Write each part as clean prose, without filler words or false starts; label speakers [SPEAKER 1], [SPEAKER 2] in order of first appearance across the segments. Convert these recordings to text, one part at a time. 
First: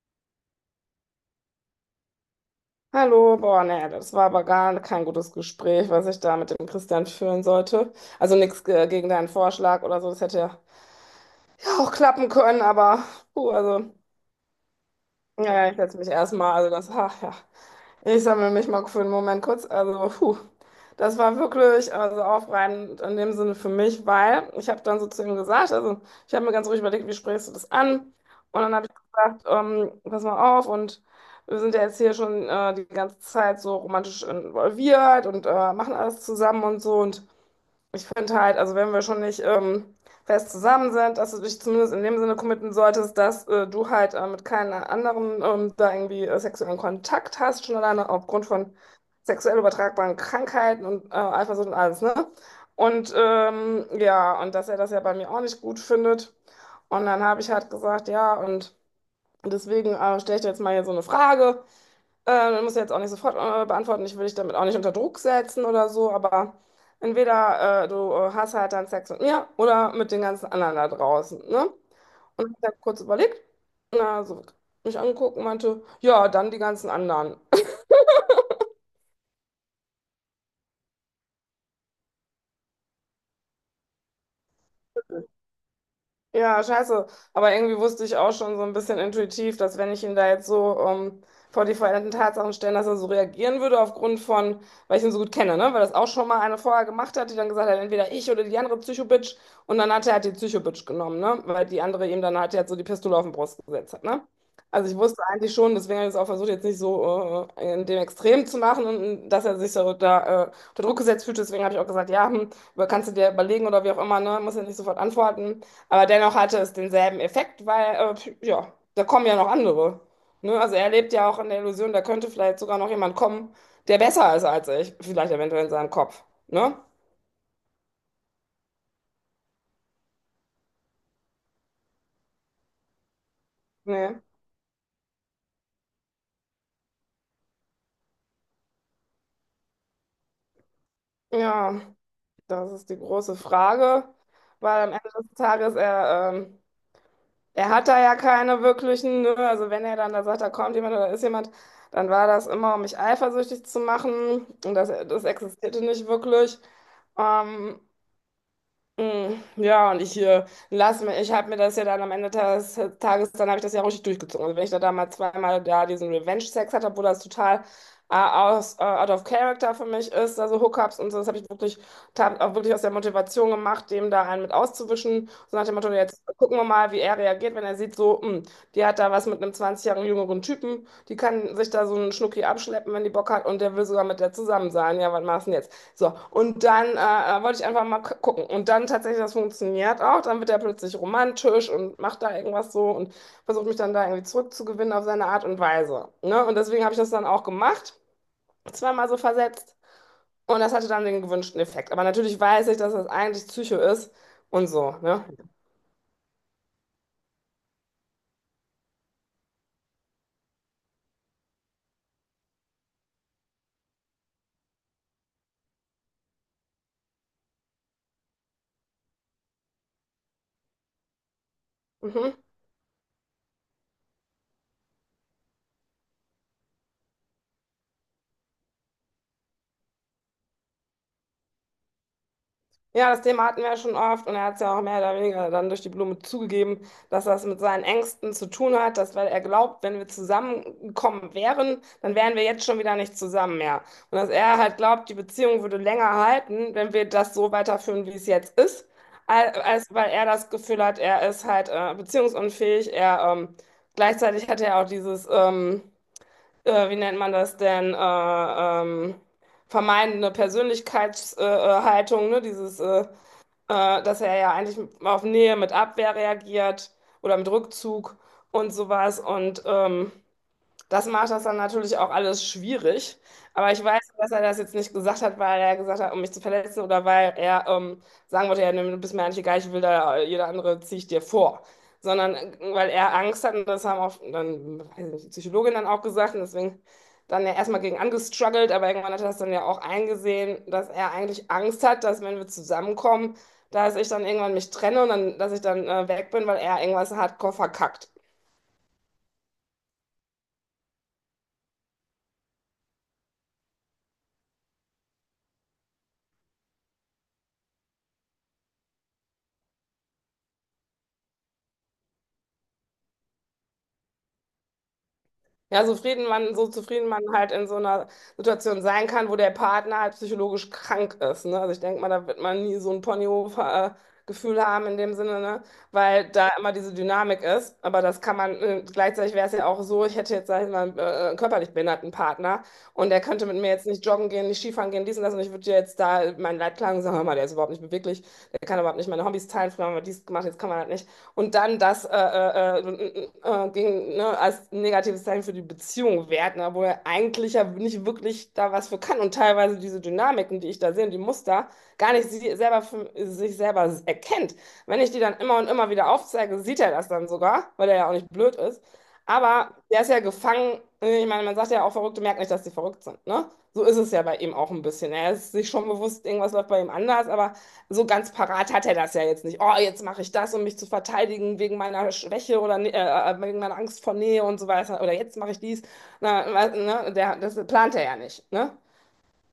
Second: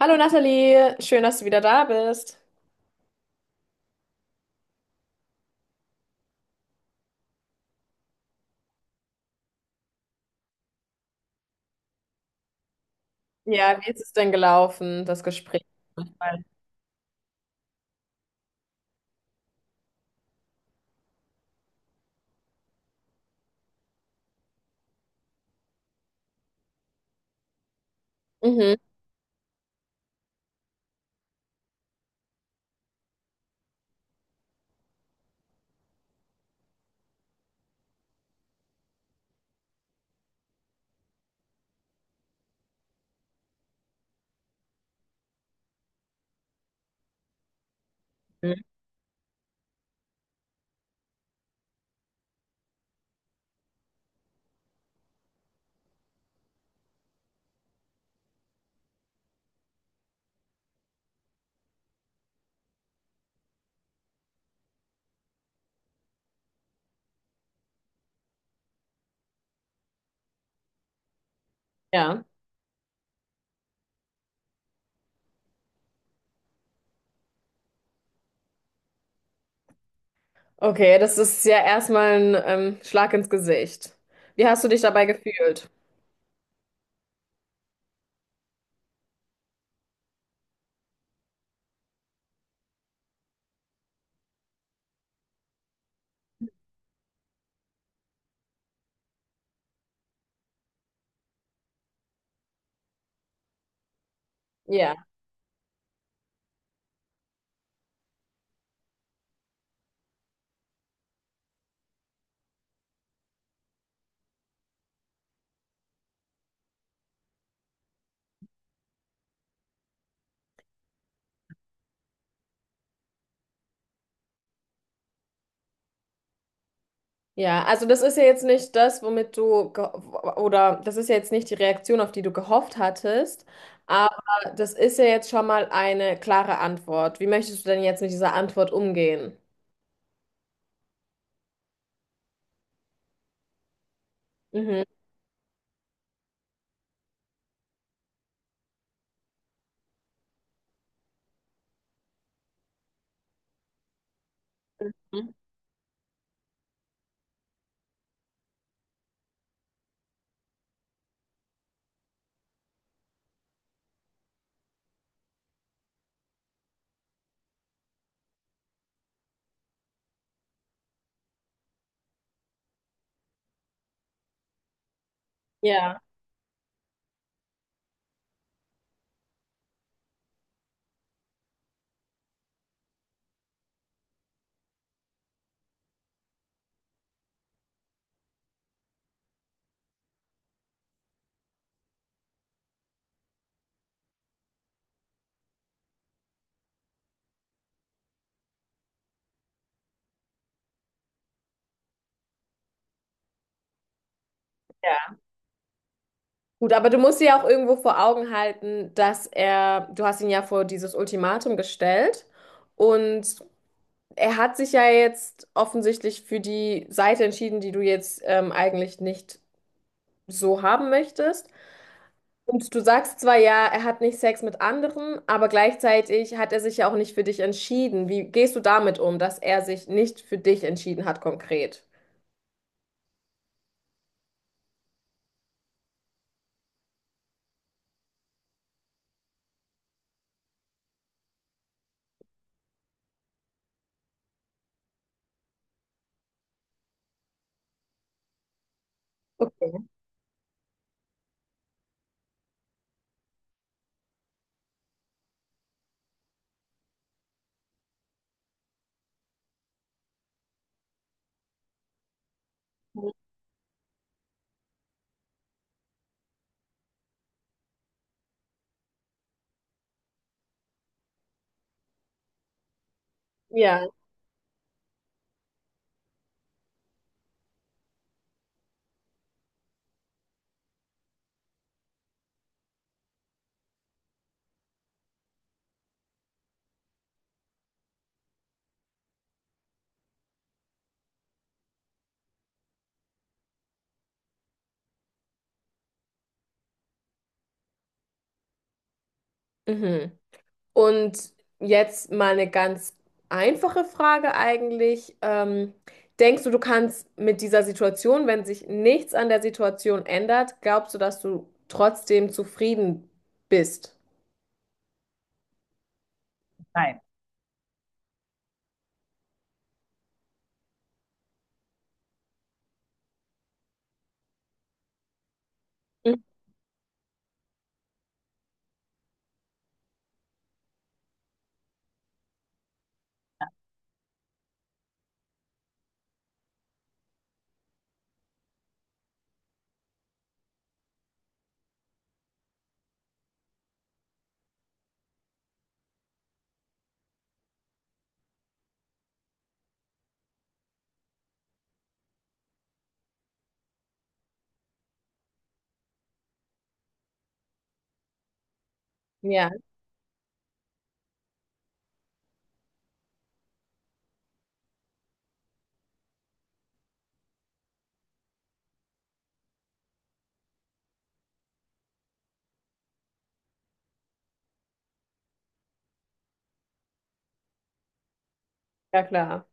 [SPEAKER 1] Hallo Nathalie, schön, dass du wieder da bist.
[SPEAKER 2] Hallo, boah, naja, das war aber gar kein gutes Gespräch, was ich da mit dem Christian führen sollte. Also nichts gegen deinen Vorschlag oder so, das hätte ja auch klappen können, aber puh,
[SPEAKER 1] Ja, wie
[SPEAKER 2] also,
[SPEAKER 1] ist es denn gelaufen, das
[SPEAKER 2] ja,
[SPEAKER 1] Gespräch?
[SPEAKER 2] ja, ich setze mich erstmal, also das, ach ja. Ich sammle mich mal für einen Moment kurz. Also, puh, das war wirklich also aufreibend in dem Sinne für mich, weil ich habe dann so zu ihm gesagt, also ich habe mir ganz ruhig überlegt, wie sprichst du das an? Und dann
[SPEAKER 1] Mhm.
[SPEAKER 2] habe ich gesagt, pass mal auf, und wir sind ja jetzt hier schon die ganze Zeit so romantisch involviert und machen alles zusammen und so, und ich finde halt, also wenn wir schon nicht fest zusammen sind, dass du dich zumindest in dem Sinne committen solltest, dass du halt mit keinem anderen da irgendwie sexuellen Kontakt hast, schon alleine aufgrund
[SPEAKER 1] Mhm.
[SPEAKER 2] von sexuell übertragbaren Krankheiten und Eifersucht und alles, ne? Und ja, und dass er das ja bei mir auch nicht gut findet. Und dann habe ich halt gesagt, ja, und deswegen stelle ich dir jetzt mal hier so eine Frage. Muss ich jetzt auch nicht sofort beantworten. Ich will dich damit auch nicht unter Druck setzen oder so, aber entweder du hast halt dann Sex mit mir oder mit den ganzen anderen da draußen, ne?
[SPEAKER 1] Ja,
[SPEAKER 2] Und ich habe kurz überlegt, na, so mich angeguckt und meinte, ja, dann die ganzen anderen.
[SPEAKER 1] okay, das ist ja erstmal ein Schlag ins Gesicht. Wie hast du dich dabei gefühlt?
[SPEAKER 2] Ja, scheiße. Aber irgendwie wusste ich auch schon so ein bisschen intuitiv, dass wenn ich ihn da jetzt so vor die veränderten Tatsachen stellen, dass er so reagieren würde aufgrund von, weil ich ihn so gut kenne, ne? Weil das auch schon mal eine vorher gemacht hat, die dann gesagt hat, entweder ich oder die andere Psycho-Bitch. Und dann hat er halt die Psycho-Bitch genommen, ne? Weil die andere ihm dann halt jetzt so die Pistole auf den Brust gesetzt hat, ne? Also
[SPEAKER 1] Ja,
[SPEAKER 2] ich wusste eigentlich schon, deswegen habe ich es auch versucht, jetzt nicht so in dem Extrem zu machen und dass er sich so da unter Druck gesetzt fühlt. Deswegen habe ich auch gesagt, ja, hm, aber kannst du dir überlegen oder wie auch immer, ne? Muss ja nicht sofort antworten. Aber dennoch hatte es denselben Effekt, weil, ja, da kommen ja noch andere. Ne? Also er lebt ja auch in der Illusion, da könnte vielleicht sogar noch jemand kommen, der besser ist als ich. Vielleicht eventuell in seinem Kopf. Ne?
[SPEAKER 1] ja, also das ist ja jetzt nicht das, womit du, oder das ist ja jetzt nicht die Reaktion, auf die du gehofft hattest, aber
[SPEAKER 2] Nee.
[SPEAKER 1] das ist ja jetzt schon mal eine klare Antwort. Wie möchtest du denn jetzt mit dieser Antwort umgehen?
[SPEAKER 2] Ja, das ist die große Frage, weil
[SPEAKER 1] Mhm.
[SPEAKER 2] am Ende des Tages, er, er hat da ja keine wirklichen, ne? Also wenn er dann da sagt, da kommt jemand oder da ist jemand, dann war das immer, um mich eifersüchtig zu machen, und das, das existierte nicht wirklich. Ähm, Ja, und ich lasse mir, ich habe mir das ja dann am Ende des Tages, dann habe ich das ja auch richtig durchgezogen. Also wenn ich da damals zweimal da diesen Revenge-Sex hatte, obwohl das total out of character für mich ist, also Hookups und so, das habe ich wirklich, hab auch wirklich aus der Motivation gemacht, dem da einen mit auszuwischen. So nach dem Motto,
[SPEAKER 1] Ja.
[SPEAKER 2] jetzt gucken wir mal, wie er reagiert, wenn er sieht, so, die hat da was mit einem 20 Jahre jüngeren Typen, die kann sich da so einen Schnucki abschleppen, wenn die Bock hat, und der will sogar mit der zusammen sein. Ja, was machst du denn jetzt? So, und dann wollte ich einfach mal gucken. Und dann tatsächlich, das funktioniert auch. Dann wird er plötzlich romantisch und macht da irgendwas so und versucht mich dann da irgendwie zurückzugewinnen auf seine Art und Weise. Ne? Und deswegen habe ich das dann auch gemacht, zweimal so versetzt. Und das hatte dann den gewünschten Effekt. Aber natürlich weiß ich, dass das eigentlich Psycho ist und so.
[SPEAKER 1] Ja.
[SPEAKER 2] Ne?
[SPEAKER 1] Gut, aber du musst dir ja auch irgendwo vor Augen halten, dass er, du hast ihn ja vor dieses Ultimatum gestellt und er hat sich ja jetzt offensichtlich für die Seite entschieden, die du jetzt eigentlich nicht so haben möchtest.
[SPEAKER 2] Mhm.
[SPEAKER 1] Und du sagst zwar ja, er hat nicht Sex mit anderen, aber gleichzeitig hat er sich ja auch nicht für dich entschieden. Wie gehst du damit um, dass er sich nicht für dich entschieden hat konkret?
[SPEAKER 2] Ja, das Thema hatten wir ja schon oft, und er hat es ja auch mehr oder weniger dann durch die Blume zugegeben, dass das mit seinen Ängsten zu tun hat, dass weil er glaubt, wenn wir zusammengekommen wären, dann wären wir jetzt schon wieder nicht zusammen mehr. Und dass er halt glaubt, die Beziehung würde länger halten, wenn wir das so weiterführen, wie es jetzt ist,
[SPEAKER 1] Okay.
[SPEAKER 2] als weil er das Gefühl hat, er ist halt beziehungsunfähig. Er gleichzeitig hat er auch dieses, wie nennt man das denn, vermeidende Persönlichkeitshaltung, Haltung, ne? Dieses dass er ja eigentlich auf Nähe mit Abwehr reagiert oder mit Rückzug und sowas. Und das macht das dann natürlich auch alles schwierig. Aber ich
[SPEAKER 1] Ja.
[SPEAKER 2] weiß, dass er das jetzt nicht gesagt hat, weil er gesagt hat, um mich zu verletzen, oder weil er sagen wollte, ja, nee, du bist mir eigentlich egal, ich will da, jeder andere ziehe ich dir vor. Sondern weil er Angst hat, und das haben auch dann, weiß ich nicht, die Psychologin dann auch gesagt, und deswegen dann ja erstmal gegen angestruggelt, aber irgendwann hat er das dann ja auch eingesehen, dass er eigentlich Angst hat, dass wenn wir zusammenkommen, dass ich dann irgendwann mich trenne und dann, dass ich dann weg bin, weil er irgendwas hardcore verkackt.
[SPEAKER 1] Mhm. Und jetzt mal eine ganz einfache Frage eigentlich. Denkst du, du kannst mit dieser Situation, wenn sich nichts an der Situation ändert, glaubst du, dass du trotzdem zufrieden bist?
[SPEAKER 2] Ja, so zufrieden man halt in so einer Situation sein kann, wo der Partner halt psychologisch krank ist, ne? Also ich denke mal, da wird man nie so ein Ponyhof-Gefühl haben in dem Sinne, ne?
[SPEAKER 1] Mhm.
[SPEAKER 2] Weil da immer diese Dynamik ist. Aber das kann man, gleichzeitig wäre es ja auch so, ich hätte jetzt, sag ich mal, einen körperlich behinderten Partner, und der könnte mit mir jetzt nicht joggen gehen, nicht Skifahren gehen, dies und das, und ich würde dir jetzt da meinen Leid klagen und sagen, hör mal, der ist überhaupt nicht beweglich, der kann überhaupt nicht meine Hobbys teilen, früher haben wir dies gemacht, jetzt kann man halt nicht, und dann das gegen, ne, als negatives Zeichen für die Beziehung wert, ne, obwohl er eigentlich ja nicht wirklich da was für kann, und teilweise diese Dynamiken, die ich da sehe, und die Muster, gar nicht sich selber erkennt. Wenn ich die dann immer und immer wieder aufzeige, sieht er das dann sogar, weil er ja auch nicht blöd ist.
[SPEAKER 1] Ja,
[SPEAKER 2] Aber der ist ja gefangen. Ich meine, man sagt ja auch, Verrückte merken nicht, dass sie verrückt sind, ne? So ist es ja bei ihm auch ein bisschen. Er ist sich schon bewusst, irgendwas läuft bei ihm anders, aber so ganz parat hat er das ja jetzt nicht. Oh, jetzt mache ich das, um mich zu verteidigen wegen meiner Schwäche oder wegen meiner Angst vor Nähe und so weiter. Oder jetzt mache ich dies. Na, ne, der, das plant er ja nicht, ne?
[SPEAKER 1] ja klar.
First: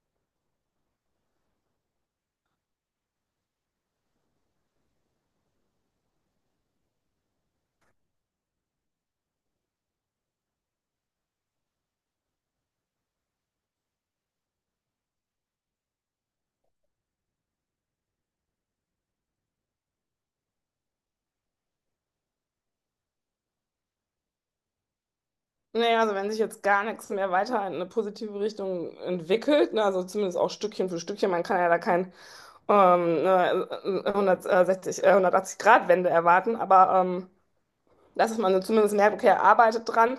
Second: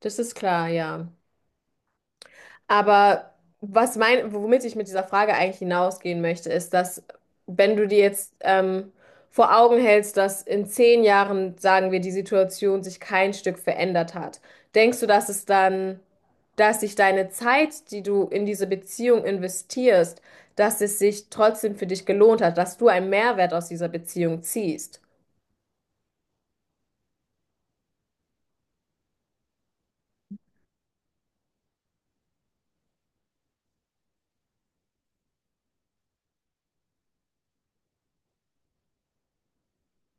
[SPEAKER 1] Das ist klar, ja. Aber was mein, womit ich mit dieser Frage eigentlich hinausgehen möchte, ist, dass wenn du dir jetzt vor Augen hältst, dass in 10 Jahren, sagen wir, die Situation sich kein Stück verändert hat, denkst du, dass es dann, dass sich deine Zeit, die du in diese Beziehung investierst, dass es sich trotzdem für dich gelohnt hat, dass du einen Mehrwert aus dieser Beziehung ziehst?
[SPEAKER 2] Naja, also wenn sich jetzt gar nichts mehr weiter in eine positive Richtung entwickelt, ne, also zumindest auch Stückchen für Stückchen, man kann ja da kein ne, 180-Grad-Wende erwarten, aber dass man so zumindest merkt, okay, er arbeitet dran.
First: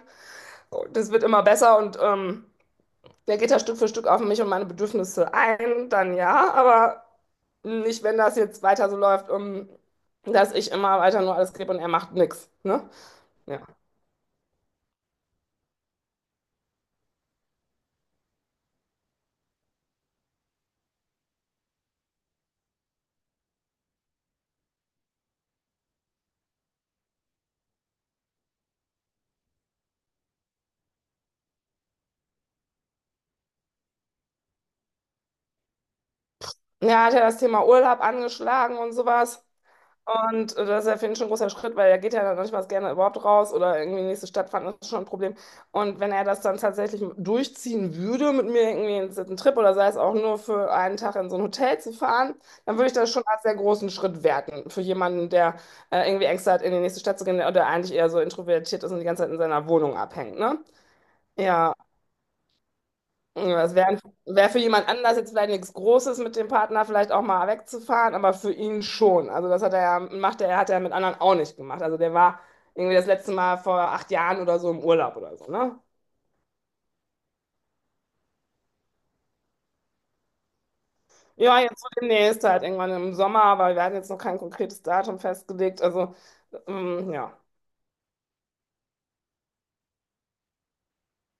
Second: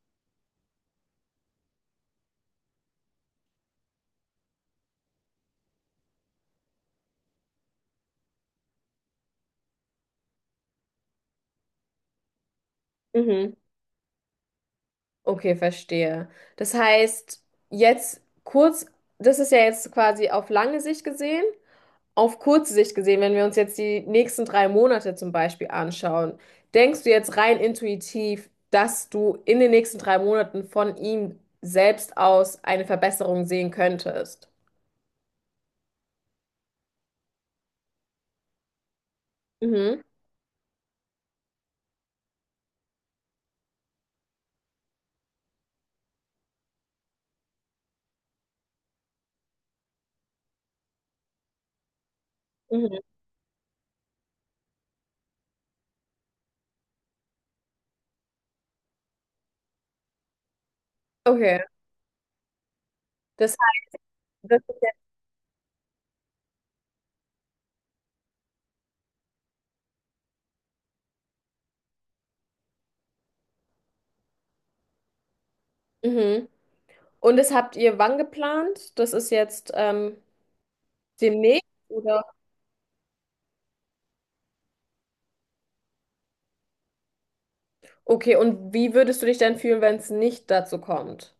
[SPEAKER 2] So, das wird immer besser, und der geht da Stück für Stück auf mich und meine Bedürfnisse ein, dann ja, aber nicht, wenn das jetzt weiter so läuft, dass ich immer weiter nur alles gebe und er macht nichts, ne?
[SPEAKER 1] Mhm.
[SPEAKER 2] Ja.
[SPEAKER 1] Okay, verstehe. Das heißt, jetzt kurz, das ist ja jetzt quasi auf lange Sicht gesehen. Auf kurze Sicht gesehen, wenn wir uns jetzt die nächsten 3 Monate zum Beispiel anschauen, denkst du jetzt rein intuitiv, dass du in den nächsten 3 Monaten von ihm selbst aus eine Verbesserung sehen könntest?
[SPEAKER 2] Ja, hat er das Thema Urlaub angeschlagen und sowas.
[SPEAKER 1] Mhm.
[SPEAKER 2] Und das ist ja für ihn schon ein großer Schritt, weil er geht ja dann noch nicht mal gerne überhaupt raus oder irgendwie in die nächste Stadt fahren, das ist schon ein Problem. Und wenn er das dann tatsächlich durchziehen würde, mit mir irgendwie in einen Trip oder sei es auch nur für einen Tag in so ein Hotel zu fahren, dann würde ich
[SPEAKER 1] Mhm.
[SPEAKER 2] das schon als sehr großen Schritt werten. Für jemanden, der irgendwie Ängste hat, in die nächste Stadt zu gehen oder eigentlich eher so introvertiert ist und die ganze Zeit in seiner Wohnung abhängt, ne?
[SPEAKER 1] Okay.
[SPEAKER 2] Ja,
[SPEAKER 1] Das,
[SPEAKER 2] ja, das wäre, wär für
[SPEAKER 1] das,
[SPEAKER 2] jemand anders jetzt vielleicht nichts Großes, mit dem Partner vielleicht auch mal wegzufahren, aber für ihn schon. Also das hat er ja, macht er, hat er mit anderen auch nicht gemacht. Also der war irgendwie das letzte Mal vor 8 Jahren oder so im Urlaub oder so, ne?
[SPEAKER 1] mhm. Und das habt ihr wann geplant? Das ist jetzt
[SPEAKER 2] Ja,
[SPEAKER 1] demnächst,
[SPEAKER 2] jetzt so
[SPEAKER 1] oder?
[SPEAKER 2] demnächst halt irgendwann im Sommer, aber wir hatten jetzt noch kein konkretes Datum festgelegt. Also, ja.
[SPEAKER 1] Okay, und wie würdest du dich dann fühlen, wenn es nicht dazu kommt?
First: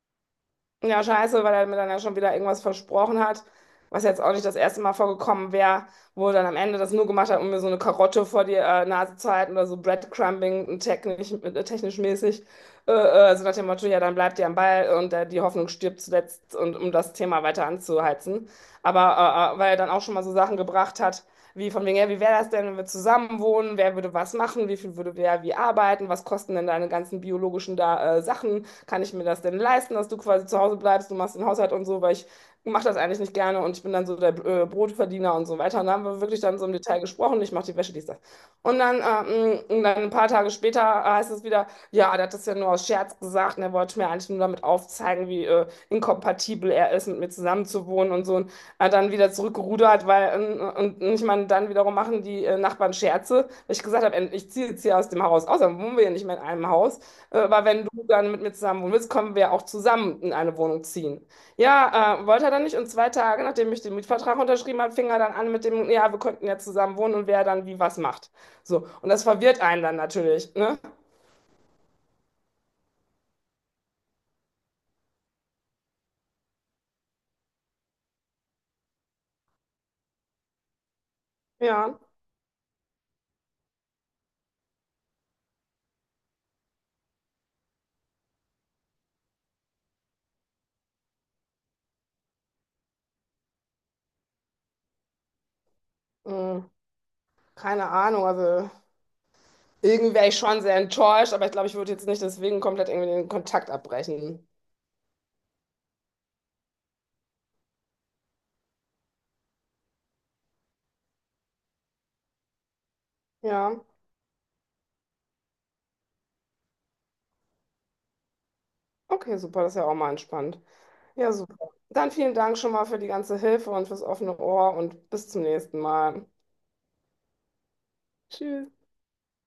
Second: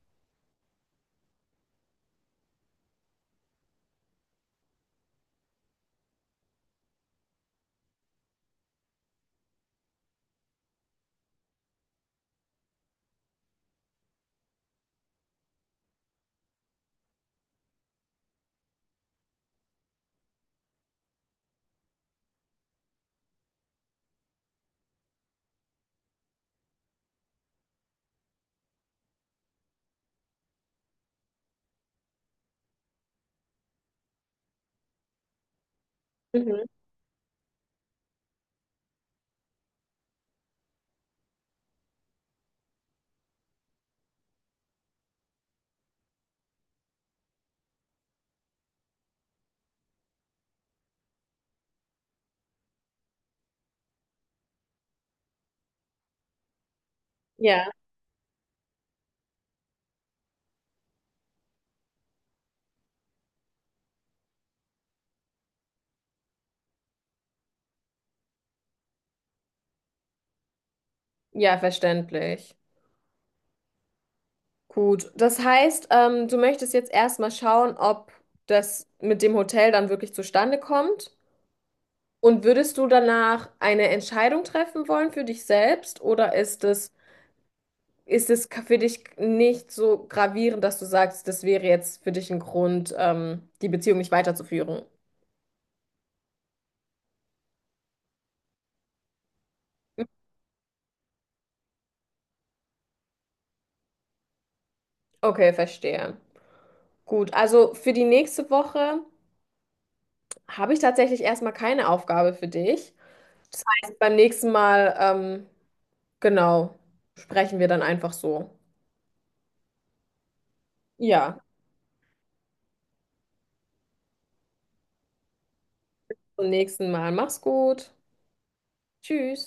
[SPEAKER 2] Ja, scheiße, weil er mir dann ja schon wieder irgendwas versprochen hat, was jetzt auch nicht das erste Mal vorgekommen wäre, wo er dann am Ende das nur gemacht hat, um mir so eine Karotte vor die Nase zu halten oder so Breadcrumbing technisch mäßig. So nach dem Motto, ja, dann bleibt ihr am Ball und die Hoffnung stirbt zuletzt, und um das Thema weiter anzuheizen. Aber weil er dann auch schon mal so Sachen gebracht hat, wie von wegen, ja, wie wäre das denn, wenn wir zusammen wohnen? Wer würde was machen? Wie viel würde wer wie arbeiten? Was kosten denn deine ganzen biologischen da, Sachen? Kann ich mir das denn leisten, dass du quasi zu Hause bleibst, du machst den Haushalt und so, weil ich mache das eigentlich nicht gerne, und ich bin dann so der Brotverdiener und so weiter. Und da haben wir wirklich dann
[SPEAKER 1] Mhm.
[SPEAKER 2] so im Detail gesprochen, ich mache die Wäsche, dies, das. Und dann, und dann ein paar Tage später heißt es wieder, ja, der hat das ja nur aus Scherz gesagt, und er wollte mir eigentlich nur damit aufzeigen, wie inkompatibel er ist, mit mir zusammenzuwohnen und so. Und aber dann wieder zurückgerudert, weil, und, ich meine, dann wiederum machen die Nachbarn Scherze, weil ich gesagt habe, ey, ich ziehe jetzt hier aus dem Haus aus, dann wohnen wir ja nicht mehr in einem Haus. Aber
[SPEAKER 1] Ja.
[SPEAKER 2] wenn du dann mit mir zusammen wohnen willst, können wir auch zusammen in eine Wohnung ziehen. Ja, wollte er dann nicht. Und 2 Tage, nachdem ich den Mietvertrag unterschrieben habe, fing er dann an mit dem, ja, wir könnten ja zusammen wohnen und wer dann wie was macht. So. Und das verwirrt einen dann natürlich, ne?
[SPEAKER 1] Ja, verständlich. Gut, das heißt, du möchtest jetzt erstmal schauen, ob das mit dem Hotel dann wirklich zustande kommt.
[SPEAKER 2] Ja.
[SPEAKER 1] Und würdest du danach eine Entscheidung treffen wollen für dich selbst oder ist es für dich nicht so gravierend, dass du sagst, das wäre jetzt für dich ein Grund, die Beziehung nicht weiterzuführen?
[SPEAKER 2] Hm, keine Ahnung, also irgendwie wäre ich schon sehr enttäuscht, aber ich glaube, ich würde jetzt nicht deswegen komplett irgendwie den Kontakt abbrechen.
[SPEAKER 1] Okay, verstehe. Gut, also für die nächste Woche habe ich tatsächlich erstmal keine Aufgabe für dich. Das
[SPEAKER 2] Ja,
[SPEAKER 1] heißt, beim nächsten Mal, genau, sprechen wir dann einfach so.
[SPEAKER 2] okay, super, das ist ja auch mal entspannt. Ja,
[SPEAKER 1] Ja,
[SPEAKER 2] super. Dann vielen Dank schon mal für die ganze Hilfe und fürs offene Ohr, und bis zum nächsten Mal.
[SPEAKER 1] zum nächsten Mal. Mach's gut.
[SPEAKER 2] Tschüss.
[SPEAKER 1] Tschüss.